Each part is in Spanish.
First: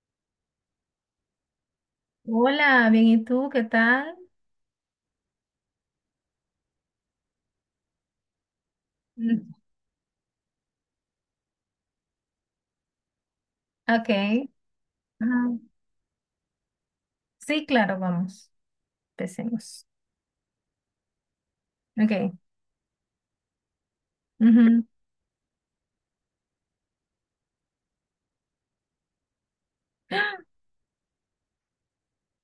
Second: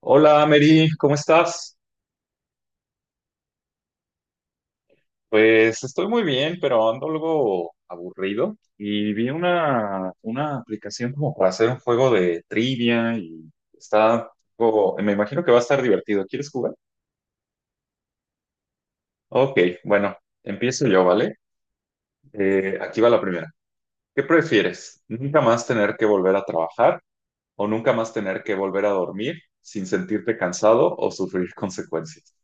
Hola, Mary, ¿cómo estás? Hola, bien, ¿y tú? ¿Qué tal? Pues estoy muy bien, pero ando algo aburrido y vi Mm. una aplicación como para hacer un juego de trivia y está Ok. Me imagino que va Ajá. a estar divertido. ¿Quieres jugar? Sí, claro, vamos. Ok, Empecemos. bueno, empiezo yo, ¿vale? Ok. Aquí va la primera. ¿Qué Ujú. prefieres? ¿Nunca más tener que volver a trabajar o nunca más tener que volver a dormir sin sentirte cansado o sufrir consecuencias?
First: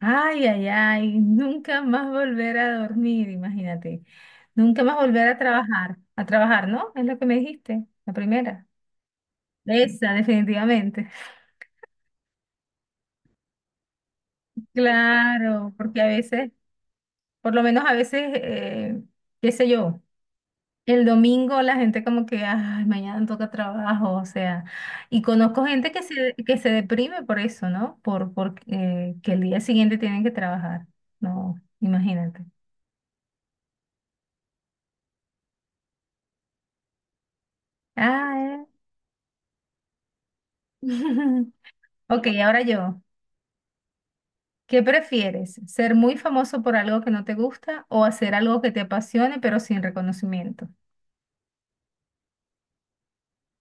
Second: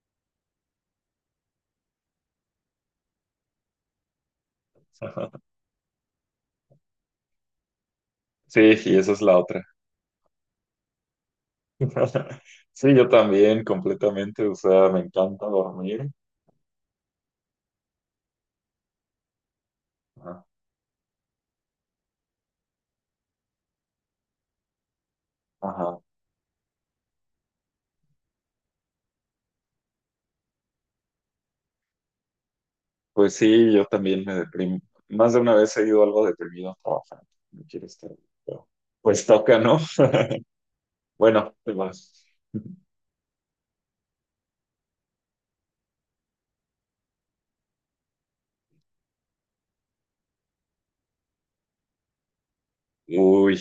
Ay, ay, ay. Nunca más volver a dormir, imagínate. Nunca más volver a trabajar. A trabajar, ¿no? Es lo que me dijiste, la Sí, primera. y esa es la otra. Esa, definitivamente. Sí, yo también, completamente, o sea, me encanta Claro, porque a dormir. veces, por lo menos a veces, qué sé yo. Ajá. El domingo la gente como que, ay, mañana toca trabajo, o sea, y conozco gente Ajá. que se deprime por eso, ¿no? Por que el día siguiente tienen que trabajar. No, imagínate. Pues sí, yo también me deprimo. Más de una vez he ido algo deprimido a trabajar. No quiero estar. Ah, eh. Pero, pues toca, ¿no? Bueno, te vas. Ok, ahora yo. ¿Qué prefieres? ¿Ser muy famoso por algo que no te gusta o hacer algo que te apasione pero sin reconocimiento? Uy.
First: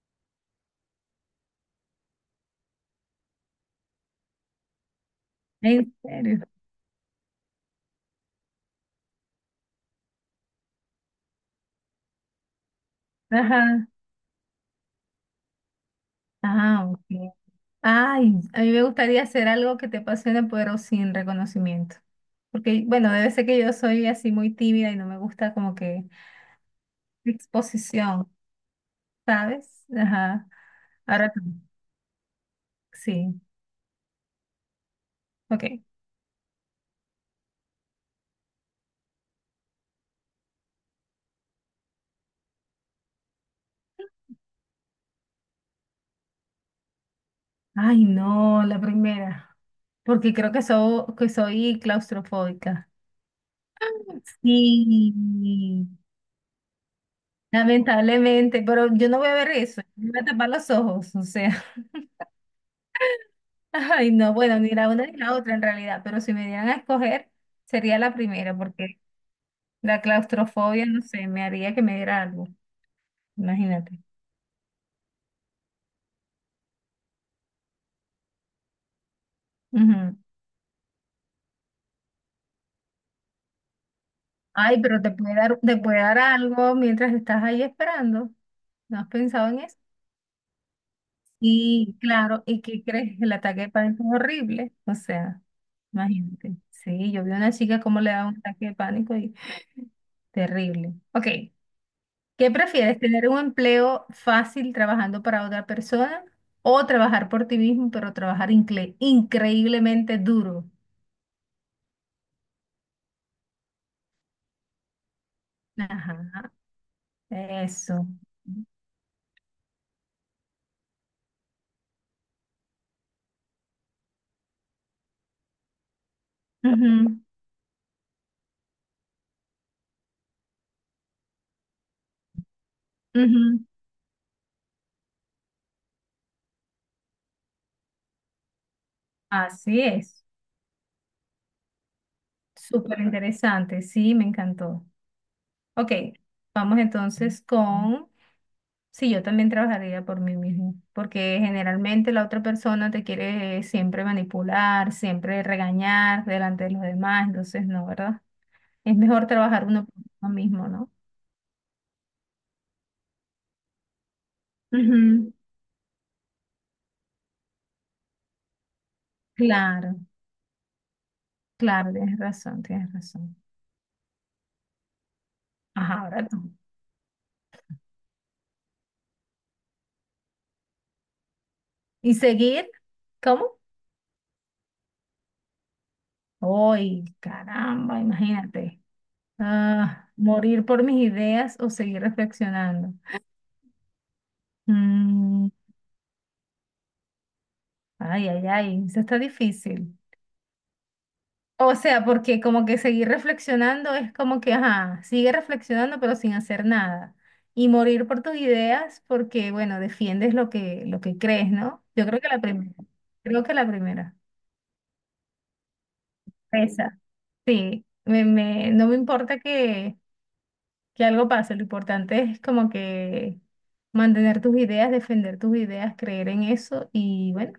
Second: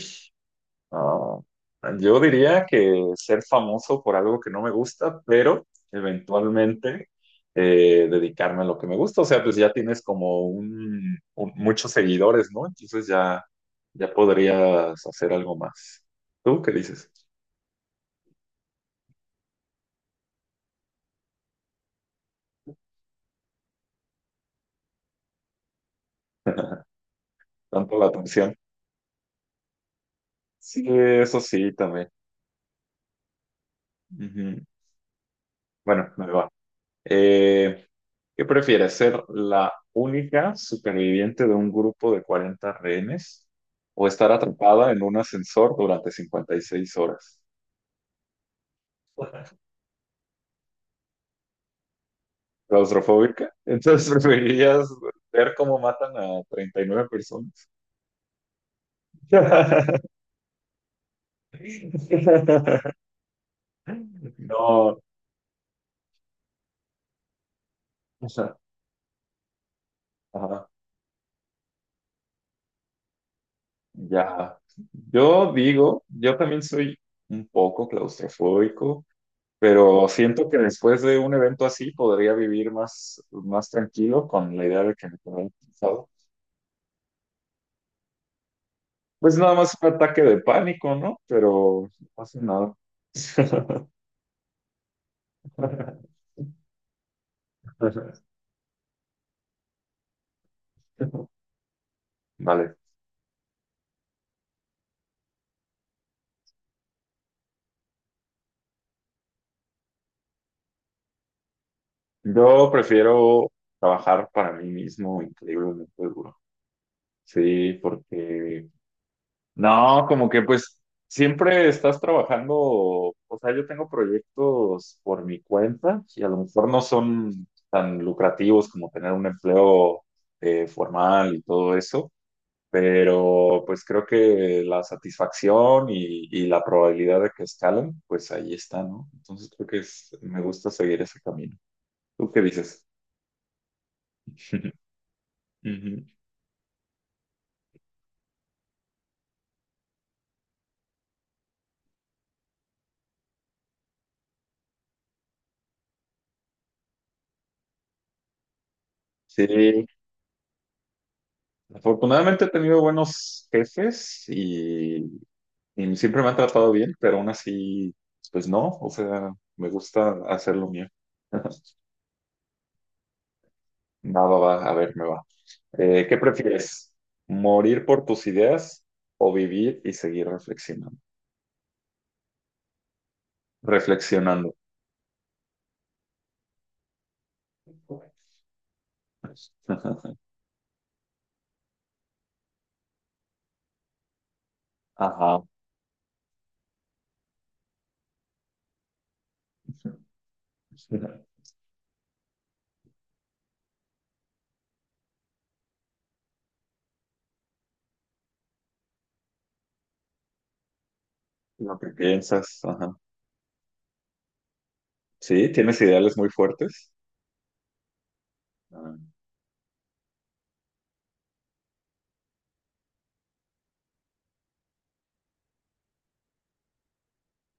Ah, yo diría que ser famoso por algo que no me gusta, pero ¿En serio? eventualmente dedicarme a lo que me gusta. O sea, pues ya tienes como muchos seguidores, ¿no? Entonces ya, Ajá. ya podrías hacer algo más. ¿Tú qué Ah, dices? ok. Ay, a mí me gustaría hacer algo que te apasione, pero sin reconocimiento. Porque, bueno, debe ser que yo soy así muy tímida y no me gusta como que Tanto la exposición, atención. ¿sabes? Ajá. Sí, Ahora eso tú. sí, también. Sí, Ujú. ok. Bueno, me va. Eh, ¿Qué prefieres, ser la única superviviente de un grupo de 40 rehenes o estar atrapada en un ascensor durante 56 horas? Ay, no, la primera. Porque creo que, que soy claustrofóbica. ¿Claustrofóbica? Entonces preferirías ver cómo Sí, matan a 39 personas. lamentablemente, pero yo no voy a ver eso. Me voy a tapar los ojos, o sea. Ay, no, bueno, ni la No, una ni la otra en realidad, pero si me dieran a escoger, sería la o sea, primera, porque la ajá, claustrofobia, no sé, me haría que me diera algo, imagínate. ya. Yo digo, yo también soy un poco claustrofóbico. Pero Ujú. siento que después de un evento así podría vivir más, más tranquilo con la Ay, idea de pero que te me puede quedaron dar, te puede cansado. dar algo mientras estás ahí esperando. ¿No has Pues pensado nada en más eso? un ataque de pánico, ¿no? Pero Y no pasa claro, ¿y nada. qué crees? El ataque de pánico es horrible. O sea, imagínate. Sí, yo vi a una chica cómo le daba un ataque de pánico y terrible. Ok, ¿qué Vale. prefieres, tener un empleo fácil trabajando para otra persona o trabajar por ti mismo, pero trabajar increíblemente duro? Yo prefiero trabajar para mí mismo increíblemente duro. Ajá, Sí, eso. porque no, como que pues siempre estás trabajando, o sea, yo tengo proyectos por mi cuenta y a lo mejor no Ujú, son tan lucrativos como tener un empleo formal y todo eso, ujú. pero pues creo que la satisfacción y la probabilidad de que escalen, pues ahí está, ¿no? Entonces creo que Así es. me gusta seguir ese camino. ¿Tú qué dices? Súper interesante, sí, me encantó. Ok, Ujú. vamos entonces con si yo también trabajaría por mí mismo, porque generalmente la otra persona te quiere siempre manipular, siempre regañar delante de los demás, entonces no, ¿verdad? Es mejor Sí, trabajar uno por uno mismo, ¿no? afortunadamente he tenido buenos jefes y Ujú. Y siempre me han tratado bien, pero aún así, pues no, o sea, me Claro, gusta hacer lo mío. claro, tienes razón, tienes razón. Va, va, va, a ver, me va. Ajá, ¿Qué ahora tú. prefieres? ¿Morir por tus ideas o vivir y seguir reflexionando? ¿Y seguir? ¿Cómo? Reflexionando. ¡Ay, caramba! Imagínate. Ah, morir por mis ideas o seguir reflexionando. Ajá. Mm, Ay, ay, ay, eso está difícil. O sea, porque como que seguir reflexionando es como que, ajá, sigue reflexionando pero sin hacer nada. Y morir por tus ideas porque, bueno, defiendes lo que crees, Lo ¿no? que Yo creo que la piensas, primera. ajá. Creo que la primera. Sí, tienes ideales muy fuertes. Esa. Sí, no Ah, me importa que algo pase, lo importante es como que mantener tus ideas, defender tus ideas, creer en eso y bueno,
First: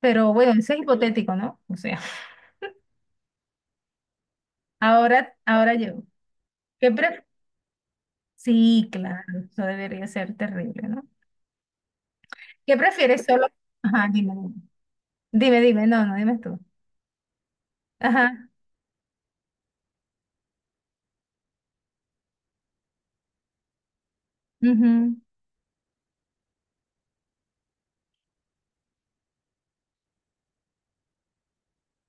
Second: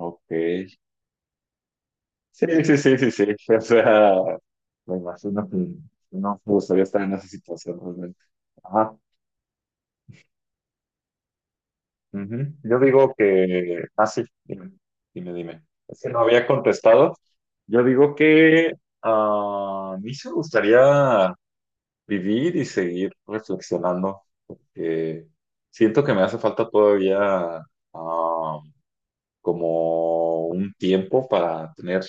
pero bueno, eso es hipotético, ¿no? O sea, Sí, sí, sí, sí, sí. O sea, me ahora, imagino que ahora yo. no me gustaría ¿Qué estar en prefieres? esa situación realmente. Sí, Ajá. claro, eso debería ser terrible, ¿no? Ujú. ¿Qué Yo digo prefieres solo? que. Ajá, Sí, dime, dime. dime, dime, Dime, dime. dime, Es no, que no, no dime había tú. contestado. Yo digo Ajá, que a mí sí me gustaría vivir y seguir reflexionando, ujú, porque siento que me hace falta todavía. ah Como un tiempo para tener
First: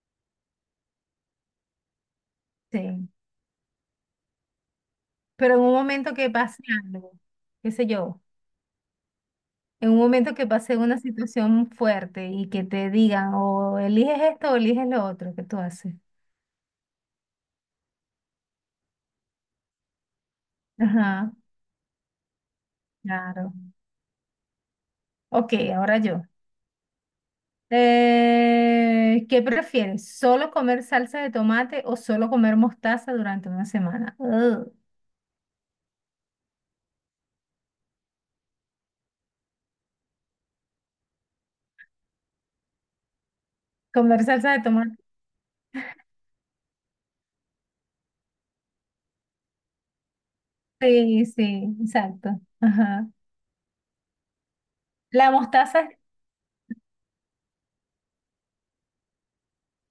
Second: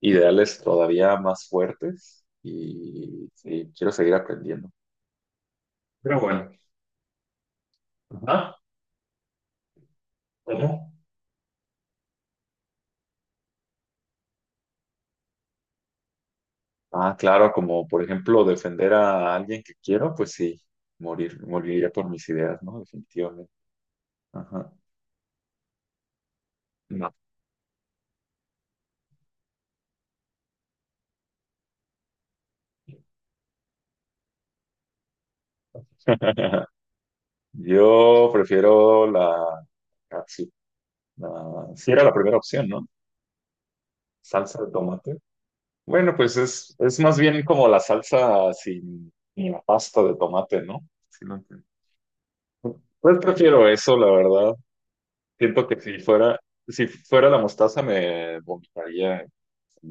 ideales todavía más fuertes sí. y sí, quiero seguir aprendiendo. Pero en un momento Pero que bueno, pase algo, qué sé yo, ajá, en un momento que pase ¿cómo? una situación fuerte y que te digan o eliges esto o eliges lo otro, ¿qué tú haces? Ah, claro, como por ejemplo defender a alguien que quiero, pues sí, Ajá, morir, moriría por mis ideas, ¿no? Definitivamente. claro. Ajá. Ok, ahora yo. No. ¿Qué prefieres? ¿Solo comer salsa de tomate o solo comer mostaza durante una semana? Ugh. Yo prefiero la sí sí era la primera opción, ¿no? Comer salsa Salsa de de tomate. tomate. Bueno, pues es más bien como la salsa sin la pasta de tomate, ¿no? Sí, Sí, lo entiendo. sí, exacto. Ajá. Pues prefiero eso, la verdad. La Siento que mostaza, si fuera, si fuera la mostaza me vomitaría en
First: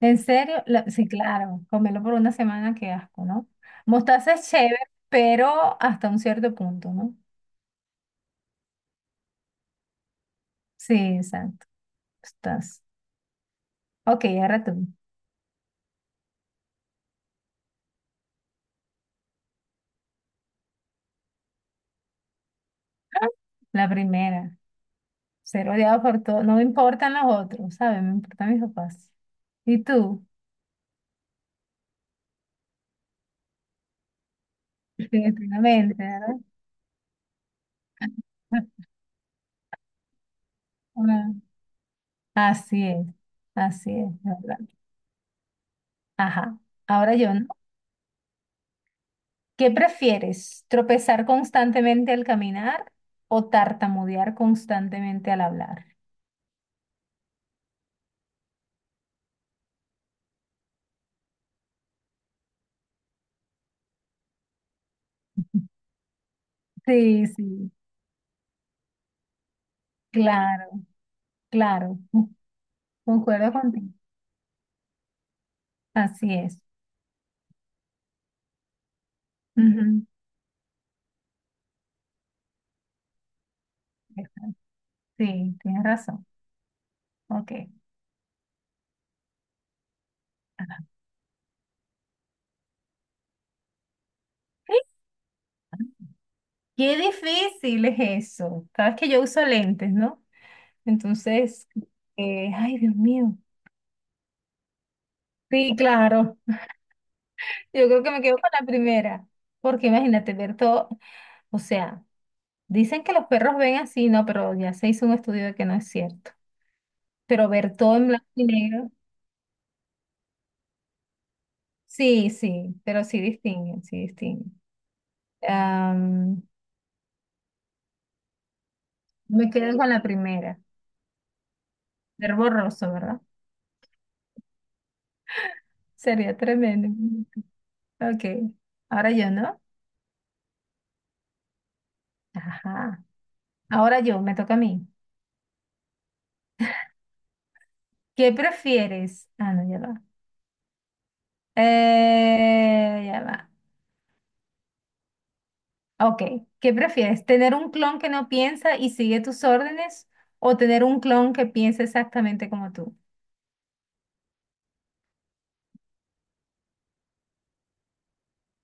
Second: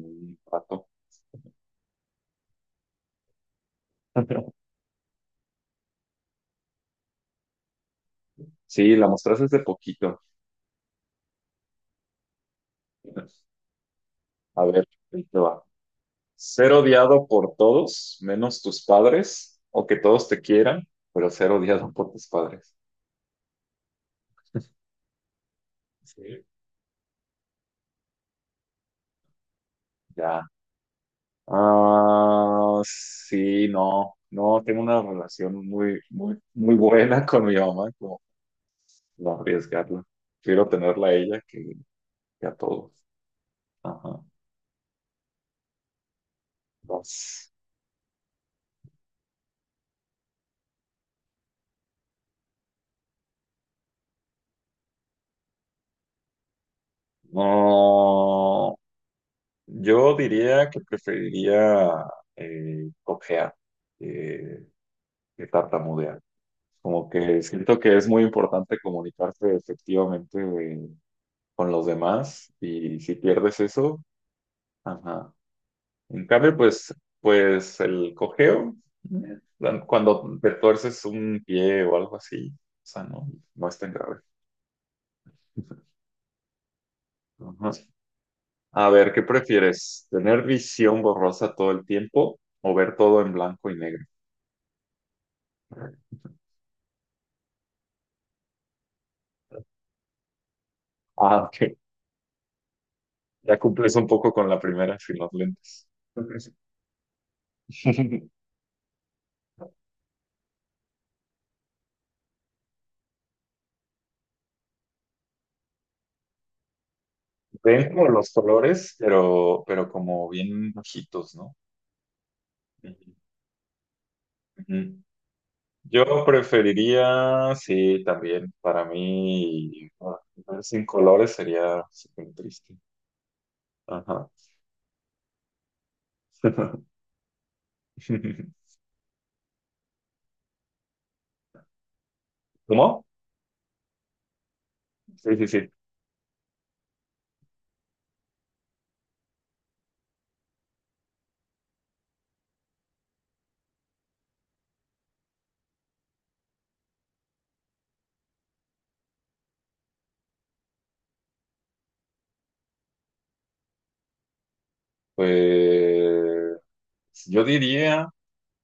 en serio, rato. sí, claro, comerlo por una semana, qué asco, ¿no? Mostaza es chévere, pero hasta un cierto punto, ¿no? Sí, la mostaza es de poquito. Sí, exacto. Estás. Ok, ahora A ver, tú. ahí te va. Ser odiado por todos, menos tus padres, o que todos te quieran, pero ser odiado por tus padres. ¡Ah! La primera. Ser odiado por todo. Sí. No me importan los otros, ¿sabes? Me importan mis papás. ¿Y tú? Ya. Ah, sí, no, no, tengo una relación Definitivamente, muy, ¿verdad? muy, muy buena con mi mamá, como no arriesgarla. Prefiero tenerla a Ah, ella que a así todos. es, así es, Ajá. ¿verdad? Ajá. Ahora yo, ¿no? Vas. ¿Qué prefieres? ¿Tropezar constantemente al caminar o tartamudear constantemente al hablar? No, yo diría que preferiría cojear, eh, que tartamudear. Como Sí, que sí, siento que es muy importante comunicarse efectivamente, claro, con los claro. demás y si Concuerdo pierdes contigo. eso, ajá. En Así cambio, es. pues, pues el cojeo, eh, Ujú. cuando te tuerces un pie o algo así, o sea, no, no es tan grave. Sí, tienes razón. Ajá. Ok. A ver, ¿qué prefieres? ¿Tener Ajá. visión borrosa todo el tiempo o ver todo en blanco y negro? ¡Ay! Qué difícil es eso. Sabes que yo uso lentes, ¿no? Ah, Entonces, ok. Ay, Dios mío. Ya cumples un poco con la primera sin los Sí, lentes. claro. Yo creo que me quedo con la primera, porque imagínate ver todo, o sea, dicen que los perros ven así, no, pero ya se hizo un estudio de que no es cierto. Pero ver Ven todo como en blanco los y negro, colores, pero como bien bajitos, ¿no? sí, sí, pero sí distinguen, sí distinguen. Ujú. Yo Am, preferiría, sí, también, para me quedo mí, con la primera, ver sin colores sería súper ver triste. borroso, ¿verdad? Ajá. Sería tremendo. Ok, ahora yo, ¿no? Ajá, ¿Cómo? ahora yo, me toca a mí. Sí, sí, sí. ¿Qué prefieres? Ah, no, ya va. Ya va. Ok, ¿qué prefieres? ¿Tener un clon que no piensa y sigue tus órdenes o tener un clon que piensa exactamente como tú? Pues yo diría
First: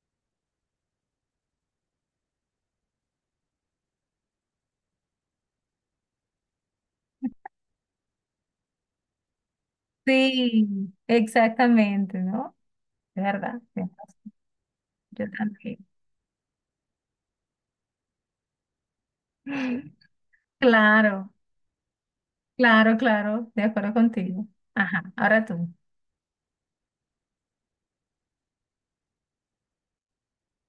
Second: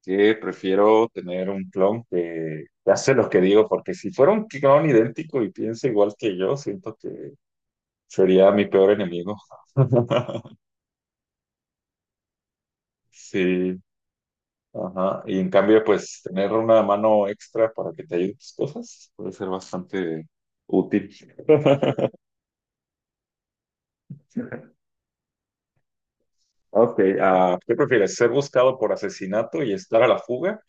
que prefiero tener un clon que hace lo que digo, porque si fuera un clon idéntico y piensa igual que yo, siento que sería mi peor enemigo. Sí, exactamente, ¿no? De verdad, Sí. tienes razón, Ajá. yo Y en cambio, también. pues tener una mano extra para que te ayude en tus cosas puede ser bastante útil. Claro, claro, claro, de acuerdo contigo. Ajá, ahora tú. Ok, ¿qué prefieres? ¿Ser buscado por asesinato y estar a la fuga?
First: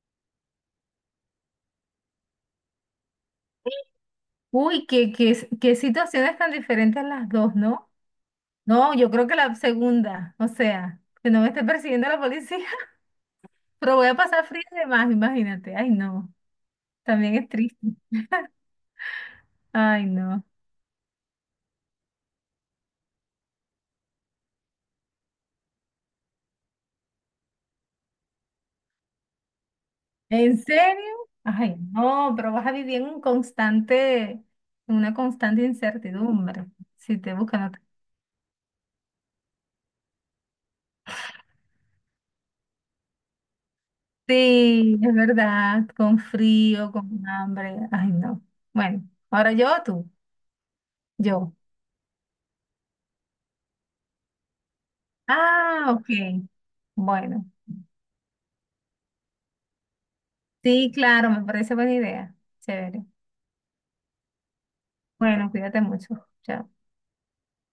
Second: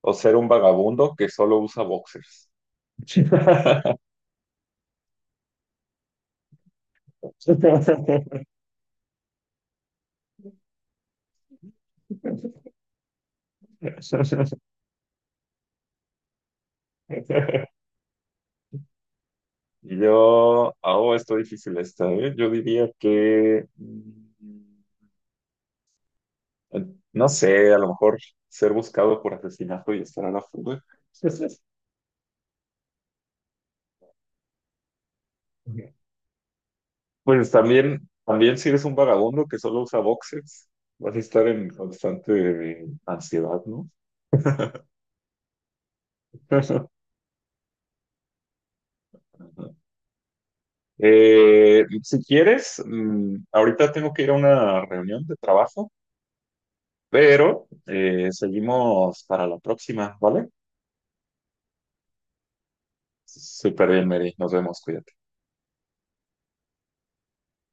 ¿O ser un vagabundo que solo usa boxers? Uy, qué, qué, qué situaciones tan diferentes las dos, ¿no? No, yo creo que la segunda, o sea, que no me esté persiguiendo la policía, pero voy a pasar frío de más, imagínate. Ay, no, también es triste. Ay, no. Yo, oh, está difícil esta, ¿eh? Yo diría que, no sé, a lo mejor ser buscado por asesinato y estar a la ¿En fuga. serio? Ay, no, pero vas a vivir en un constante, en una constante incertidumbre. Si te Pues buscan otra. también, también si eres un vagabundo que solo usa boxers, vas a estar en constante ansiedad, ¿no? Sí, es verdad, con frío, con hambre. Ay, no. Bueno, ahora yo o tú, yo. Si quieres, ahorita tengo que ir a una reunión de trabajo, Ah, ok. Bueno, pero seguimos para la próxima, ¿vale? sí, claro, me parece buena idea. Chévere. Súper bien, Mary. Nos vemos, cuídate. Bueno, cuídate mucho. Chao.